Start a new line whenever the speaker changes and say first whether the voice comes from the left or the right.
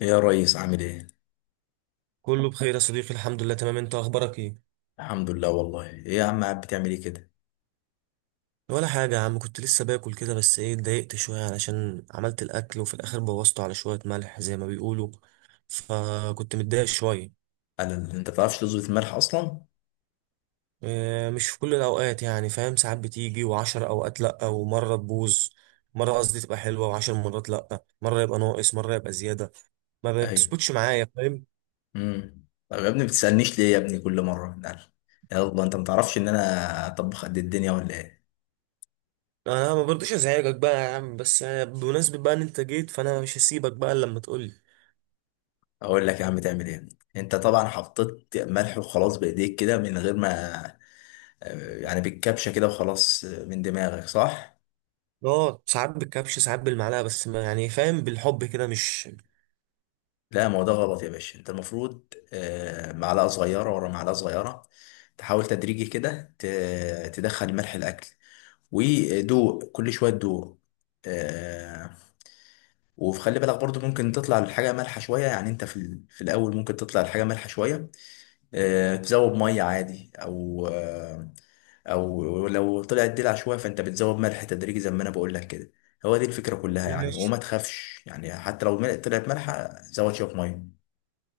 left: يا ريس، عامل ايه؟
right: كله بخير يا صديقي الحمد لله تمام انت اخبارك ايه
left: الحمد لله. والله ايه يا عم، قاعد بتعمل ايه كده؟
right: ولا حاجه يا عم، كنت لسه باكل كده، بس ايه اتضايقت شويه علشان عملت الاكل وفي الاخر بوظته على شويه ملح زي ما بيقولوا. فكنت متضايق شويه.
left: انت بتعرفش تظبط الملح اصلا؟
right: اه، مش في كل الاوقات يعني، فاهم، ساعات بتيجي وعشر اوقات لا ومره تبوظ. مره، قصدي تبقى حلوه وعشر مرات لا، مره يبقى ناقص مره يبقى زياده. ما
left: ايوه.
right: بتظبطش معايا، فاهم.
left: طب يا ابني بتسألنيش ليه يا ابني كل مرة؟ قال، يلا انت ما تعرفش ان انا اطبخ قد الدنيا ولا ايه؟
right: انا ما برضوش ازعجك بقى يا عم، بس بمناسبه بقى ان انت جيت فانا مش هسيبك بقى إلا لما تقولي.
left: اقول لك يا عم تعمل ايه؟ انت طبعا حطيت ملح وخلاص بايديك كده من غير ما يعني بالكبشة كده وخلاص، من دماغك، صح؟
right: اه، ساعات بالكبش ساعات بالمعلقه، بس ما يعني، فاهم، بالحب كده مش.
left: لا، ما هو ده غلط يا باشا، انت المفروض معلقة صغيرة ورا معلقة صغيرة، تحاول تدريجي كده تدخل ملح الاكل، ودوق كل شويه تدوق. آه. وخلي بالك برضو ممكن تطلع الحاجه مالحه شويه، يعني انت في، في الاول ممكن تطلع الحاجه مالحه شويه. آه، تزود ميه عادي. او او لو طلعت دلع شويه، فانت بتزود ملح تدريجي زي ما انا بقول لك كده. هو دي الفكره كلها يعني.
right: ماشي.
left: وما تخافش، يعني حتى لو طلعت مالحه، زود شويه ميه.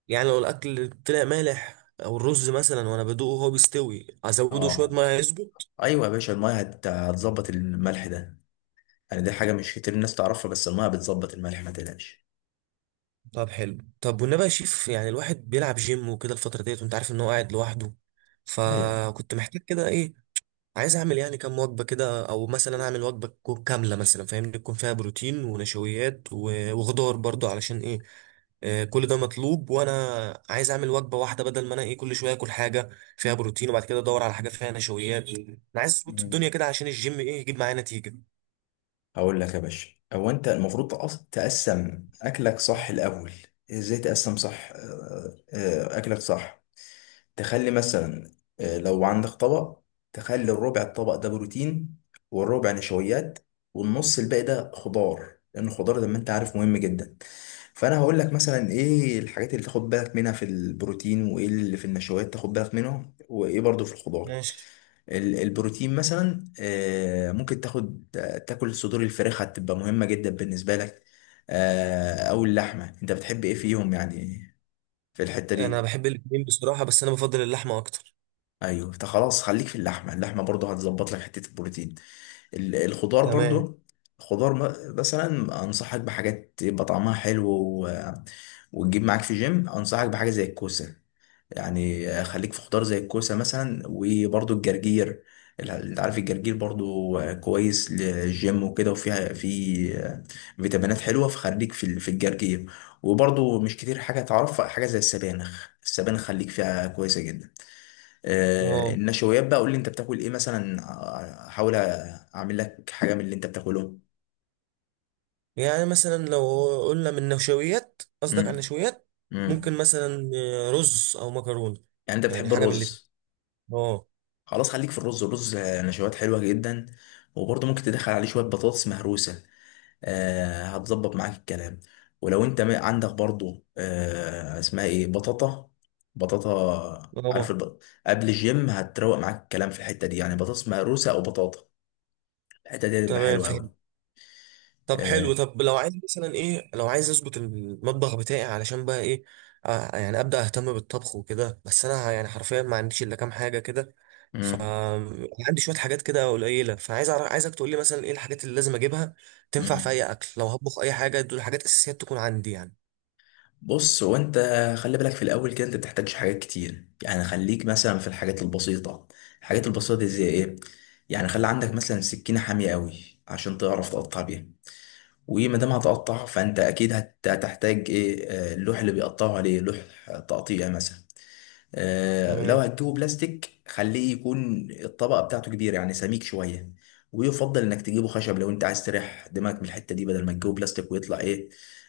right: يعني لو الاكل طلع مالح او الرز مثلا وانا بدوقه وهو بيستوي، ازوده شويه
left: اه.
right: ميه يظبط؟
left: ايوه يا باشا، الميه هتظبط الملح ده. يعني دي حاجه مش كتير الناس تعرفها، بس الميه بتظبط الملح، ما تقلقش.
right: طب حلو، طب والنبي يا شيف، يعني الواحد بيلعب جيم وكده الفتره ديت، وانت عارف ان هو قاعد لوحده.
left: ايوه.
right: فكنت محتاج كده ايه. عايز اعمل يعني كام وجبه كده، او مثلا اعمل وجبه تكون كامله مثلا، فاهمني، تكون فيها بروتين ونشويات وخضار برضو، علشان ايه؟ كل ده مطلوب، وانا عايز اعمل وجبه واحده بدل ما انا ايه كل شويه اكل حاجه فيها بروتين، وبعد كده ادور على حاجه فيها نشويات. انا عايز اظبط الدنيا
left: مم.
right: كده عشان الجيم ايه يجيب معايا نتيجه.
left: هقول لك يا باشا، هو انت المفروض تقسم اكلك صح الاول. ازاي تقسم صح؟ اكلك صح، تخلي مثلا، لو عندك طبق، تخلي الربع الطبق ده بروتين، والربع نشويات، والنص الباقي ده خضار. لان الخضار زي ما انت عارف مهم جدا. فانا هقول لك مثلا ايه الحاجات اللي تاخد بالك منها في البروتين، وايه اللي في النشويات تاخد بالك منها، وايه برضو في الخضار.
right: ماشي.
left: البروتين مثلا، ممكن تاخد، تاكل صدور الفراخ، هتبقى مهمة جدا بالنسبة لك. او اللحمة، انت بتحب ايه فيهم يعني، في الحتة
right: انا
left: دي؟
right: بحب الاثنين بصراحه، بس انا بفضل اللحمه اكتر.
left: ايوه، انت خلاص، خليك في اللحمة. اللحمة برضه هتظبط لك حتة البروتين. الخضار
right: تمام.
left: برضه، خضار مثلا انصحك بحاجات يبقى طعمها حلو، و... وتجيب معاك في جيم. انصحك بحاجة زي الكوسة، يعني خليك في خضار زي الكوسة مثلا، وبرضو الجرجير. انت عارف الجرجير برضو كويس للجيم وكده، وفيها في فيتامينات حلوة، فخليك في في الجرجير. وبرضو مش كتير حاجة تعرفها، حاجة زي السبانخ، السبانخ خليك فيها كويسة جدا.
right: اه.
left: النشويات بقى، قول لي انت بتاكل ايه مثلا، احاول اعمل لك حاجة من اللي انت بتاكله.
right: يعني مثلا لو قلنا من نشويات، قصدك على
left: امم
right: النشويات؟
left: امم
right: ممكن مثلا رز او مكرونه.
left: يعني انت
right: يعني
left: بتحب
right: حاجه من الاتنين.
left: الرز؟
right: اه.
left: خلاص، خليك في الرز. الرز نشويات حلوة جدا. وبرضه ممكن تدخل عليه شوية بطاطس مهروسة. آه، هتظبط معاك الكلام. ولو انت عندك برضو اسمها ايه، بطاطا. بطاطا، عارف
right: اه.
left: قبل الجيم هتروق معاك الكلام في الحتة دي، يعني بطاطس مهروسة او بطاطا. الحتة دي هتبقى
right: تمام،
left: حلوة
right: فهمت.
left: قوي.
right: طب
left: آه.
right: حلو، طب لو عايز مثلا ايه، لو عايز اظبط المطبخ بتاعي علشان بقى ايه؟ يعني ابدا اهتم بالطبخ وكده، بس انا يعني حرفيا ما عنديش الا كام حاجه كده. ف
left: مم.
right: عندي شويه حاجات كده قليله، فعايز عايزك تقول لي مثلا ايه الحاجات اللي لازم اجيبها، تنفع في
left: مم.
right: اي اكل لو هطبخ اي حاجه. دول حاجات اساسيات تكون عندي يعني.
left: بص، هو انت خلي بالك في الاول كده، انت بتحتاجش حاجات كتير، يعني خليك مثلا في الحاجات البسيطة. الحاجات البسيطة دي زي ايه؟ يعني خلي عندك مثلا سكينة حامية قوي، عشان تعرف تقطع بيها. وايه ما دام هتقطع، فانت اكيد هتحتاج ايه، اللوح اللي بيقطعوا عليه، لوح تقطيع مثلا. لو
right: تمام.
left: هتجيبه بلاستيك، خليه يكون الطبقه بتاعته كبيره، يعني سميك شويه. ويفضل انك تجيبه خشب لو انت عايز تريح دماغك من الحته دي، بدل ما تجيبه بلاستيك ويطلع ايه،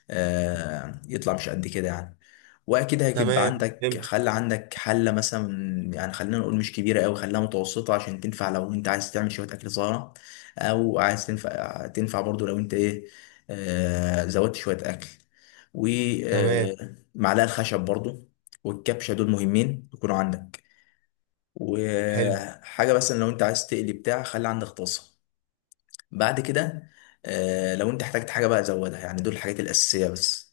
left: يطلع مش قد كده يعني. واكيد هيبقى
right: تمام،
left: عندك،
right: فهمت.
left: خلى عندك حله مثلا. يعني خلينا نقول مش كبيره قوي، خليها متوسطه، عشان تنفع لو انت عايز تعمل شويه اكل صغيره، او عايز تنفع، تنفع برضو لو انت ايه، آه، زودت شويه اكل.
right: تمام،
left: ومعلقه الخشب برضو، والكبشه، دول مهمين يكونوا عندك.
right: حلو.
left: وحاجه مثلا لو انت عايز تقلي بتاع، خلي عندك طاسه. بعد كده، آه، لو انت احتجت حاجه بقى زودها. يعني دول الحاجات الاساسيه بس.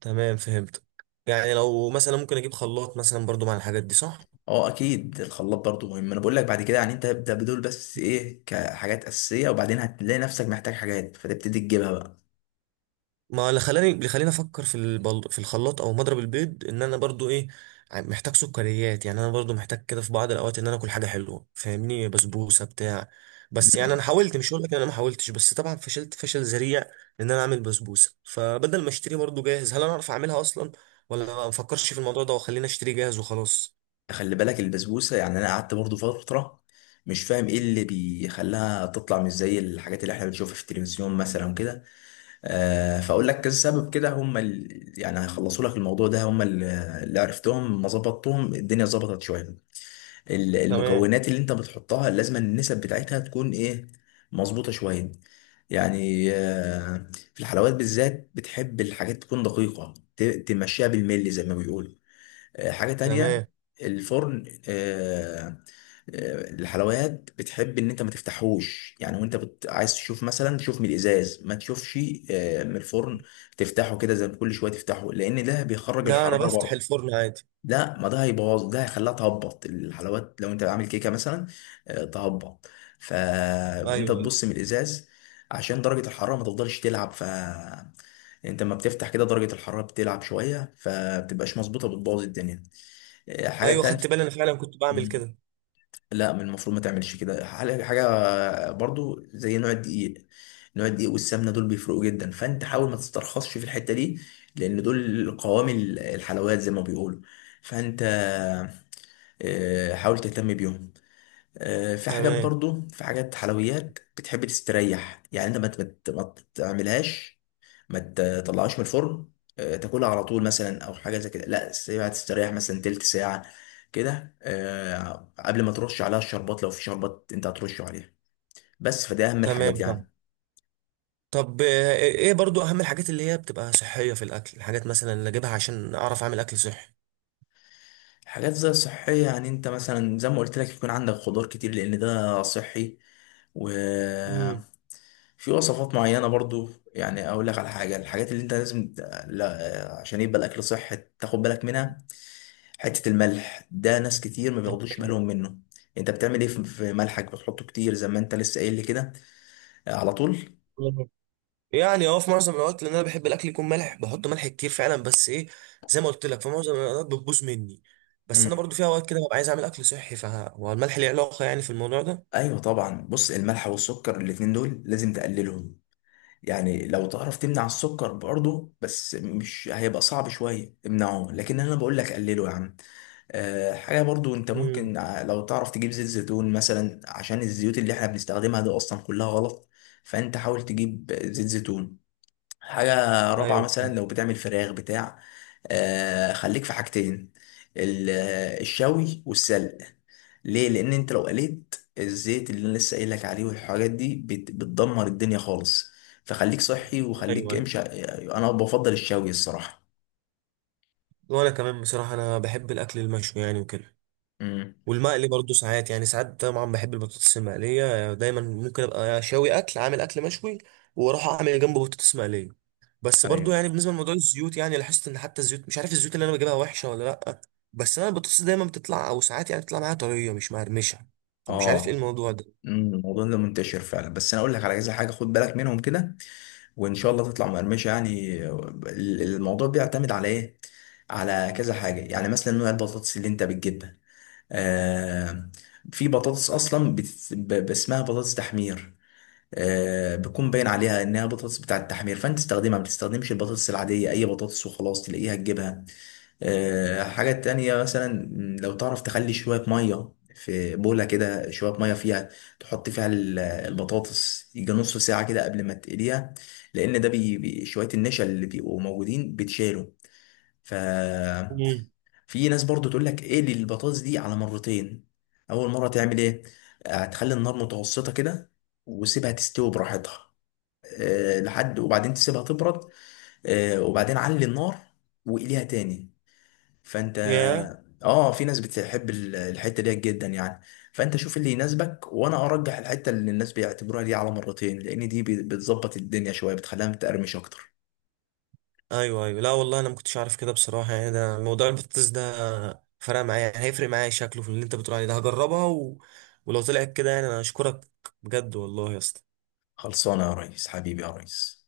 right: تمام، فهمتك. يعني لو مثلا ممكن اجيب خلاط مثلا برضو مع الحاجات دي، صح؟
left: اه، اكيد الخلاط برضو مهم، انا بقول لك بعد كده. يعني انت ابدا بدول بس ايه، كحاجات اساسيه، وبعدين هتلاقي نفسك محتاج حاجات فتبتدي تجيبها بقى.
right: ما اللي خلاني افكر في الخلاط او مضرب البيض، ان انا برضو ايه، محتاج سكريات. يعني انا برضو محتاج كده في بعض الاوقات ان انا اكل حاجه حلوه، فاهمني، بسبوسه بتاع. بس يعني
left: مم.
right: انا حاولت، مش هقول لك ان انا ما حاولتش، بس طبعا فشلت فشل ذريع ان انا اعمل بسبوسه. فبدل ما اشتري برضو جاهز، هل انا اعرف اعملها اصلا، ولا ما بفكرش في الموضوع ده وخليني اشتري جاهز وخلاص؟
left: خلي بالك البسبوسه، يعني انا قعدت برضو فتره مش فاهم ايه اللي بيخليها تطلع مش زي الحاجات اللي احنا بنشوفها في التلفزيون مثلا كده. آه، فاقول لك كذا سبب كده، هم يعني هيخلصوا لك الموضوع ده. هم اللي عرفتهم، ما ظبطتهم الدنيا، ظبطت شويه.
right: تمام.
left: المكونات اللي انت بتحطها، لازم النسب بتاعتها تكون ايه، مظبوطة شوية. يعني في الحلويات بالذات، بتحب الحاجات تكون دقيقة، تمشيها بالملي زي ما بيقولوا. حاجة تانية،
right: تمام.
left: الفرن. الحلويات بتحب ان انت ما تفتحوش، يعني وانت عايز تشوف مثلا، تشوف من الازاز، ما تشوفش من الفرن. تفتحه كده زي كل شويه تفتحه، لان ده بيخرج
right: لا، انا
left: الحراره
right: بفتح
left: بره.
right: الفرن عادي.
left: لا، ما ده هيبوظ، ده هيخليها تهبط الحلويات لو انت عامل كيكه مثلا، تهبط. فانت
right: ايوه، ايوه.
left: تبص من الازاز، عشان درجه الحراره ما تفضلش تلعب. فانت لما بتفتح كده، درجه الحراره بتلعب شويه، فبتبقاش مظبوطه، بتبوظ الدنيا. حاجه
right: ايوه، خدت
left: تانية.
right: بالي، انا فعلا كنت بعمل
left: مم.
right: كده.
left: لا، من المفروض ما تعملش كده. حاجة برضو زي نوع الدقيق. نوع الدقيق والسمنه دول بيفرقوا جدا، فانت حاول ما تسترخصش في الحته دي، لان دول قوام الحلويات زي ما بيقولوا. فانت حاول تهتم بيهم. في حاجات
right: تمام.
left: برضو، في حاجات حلويات بتحب تستريح، يعني انت ما تعملهاش، ما تطلعهاش من الفرن، تاكلها على طول مثلا، او حاجه زي كده. لا، سيبها تستريح مثلا تلت ساعه كده، قبل ما ترش عليها الشربات، لو في شربات انت هترشه عليها. بس، فده اهم
right: تمام،
left: الحاجات
right: فاهم.
left: يعني.
right: طب ايه برضو اهم الحاجات اللي هي بتبقى صحيه في الاكل، الحاجات مثلا اللي اجيبها عشان اعرف اعمل اكل صحي؟
left: حاجات زي الصحيه، يعني انت مثلا زي ما قلت لك يكون عندك خضار كتير، لان ده صحي. و...
right: امم.
left: في وصفات معينة برضو، يعني أقول لك على حاجة، الحاجات اللي أنت لازم لا، عشان يبقى الأكل صحي، تاخد بالك منها. حتة الملح ده، ناس كتير ما بياخدوش بالهم منه. أنت بتعمل إيه في ملحك، بتحطه كتير زي ما أنت لسه قايل لي كده، على طول؟
right: يعني في معظم الاوقات، لان انا بحب الاكل يكون ملح، بحط ملح كتير فعلا. بس ايه، زي ما قلت لك في معظم الاوقات بتبوظ مني. بس
left: مم.
right: انا برضو في اوقات كده ببقى عايز اعمل اكل صحي، فهو الملح ليه علاقه يعني في الموضوع ده؟
left: أيوه طبعا، بص، الملح والسكر الاتنين دول لازم تقللهم. يعني لو تعرف تمنع السكر برضه، بس مش هيبقى صعب شوية، امنعه. لكن أنا بقول لك قلله يا عم. حاجة برضو انت
right: امم.
left: ممكن لو تعرف تجيب زيت زيتون مثلا، عشان الزيوت اللي احنا بنستخدمها دي اصلا كلها غلط. فانت حاول تجيب زيت زيتون. حاجة رابعة،
right: ايوه،
left: مثلا لو بتعمل فراخ بتاع، خليك في حاجتين، ال- الشوي والسلق. ليه؟ لان انت لو قليت، الزيت اللي انا لسه قايل لك عليه والحاجات دي بتدمر الدنيا خالص. فخليك صحي
right: ايوه،
left: وخليك
right: ايوه.
left: امشي. انا بفضل الشوي الصراحة.
right: وانا كمان بصراحه، انا بحب الاكل المشوي يعني وكده،
left: امم.
right: والمقلي برضه ساعات، يعني ساعات طبعا بحب البطاطس المقلية، دايما ممكن ابقى شاوي اكل، عامل اكل مشوي، واروح اعمل جنبه بطاطس مقلية. بس برضه
left: ايوه.
right: يعني بالنسبة لموضوع الزيوت، يعني لاحظت ان حتى الزيوت، مش عارف الزيوت اللي انا بجيبها وحشة ولا لا. بس انا البطاطس دايما بتطلع، او ساعات يعني بتطلع معايا طرية مش مقرمشة، فمش عارف ايه
left: اه.
right: الموضوع ده.
left: الموضوع ده منتشر فعلا، بس انا اقول لك على كذا حاجه خد بالك منهم كده، وان شاء الله تطلع مقرمشه. يعني الموضوع بيعتمد على ايه؟ على كذا حاجه. يعني مثلا نوع البطاطس اللي انت بتجيبها. آه، في بطاطس اصلا اسمها بطاطس تحمير. آه، بيكون باين عليها انها بطاطس بتاعه التحمير، فانت تستخدمها، ما بتستخدمش البطاطس العاديه، اي بطاطس وخلاص تلاقيها تجيبها. حاجة تانية مثلا، لو تعرف تخلي شوية مية في بولة كده، شوية مية فيها، تحط فيها البطاطس، يجي نص ساعة كده قبل ما تقليها. لأن ده شوية النشا اللي بيبقوا موجودين بتشالوا. ففي
right: امم.
left: ناس برضو تقول لك اقلي البطاطس دي على مرتين. أول مرة تعمل إيه؟ هتخلي النار متوسطة كده، وسيبها تستوي براحتها، لحد، وبعدين تسيبها تبرد. وبعدين علي النار، وقليها تاني. فانت،
right: يا
left: اه في ناس بتحب الحته ديت جدا يعني. فانت شوف اللي يناسبك، وانا ارجح الحته اللي الناس بيعتبروها دي على مرتين، لان دي بتظبط الدنيا شويه، بتخليها متقرمش اكتر.
right: ايوه، ايوه، لا والله، انا ما كنتش عارف كده بصراحة، يعني ده موضوع البطاطس ده فرق معايا، يعني هيفرق معايا شكله في اللي انت بتقول عليه ده. هجربها، ولو طلعت كده يعني، انا اشكرك بجد والله يا اسطى.
left: خلصانه يا ريس، حبيبي يا ريس.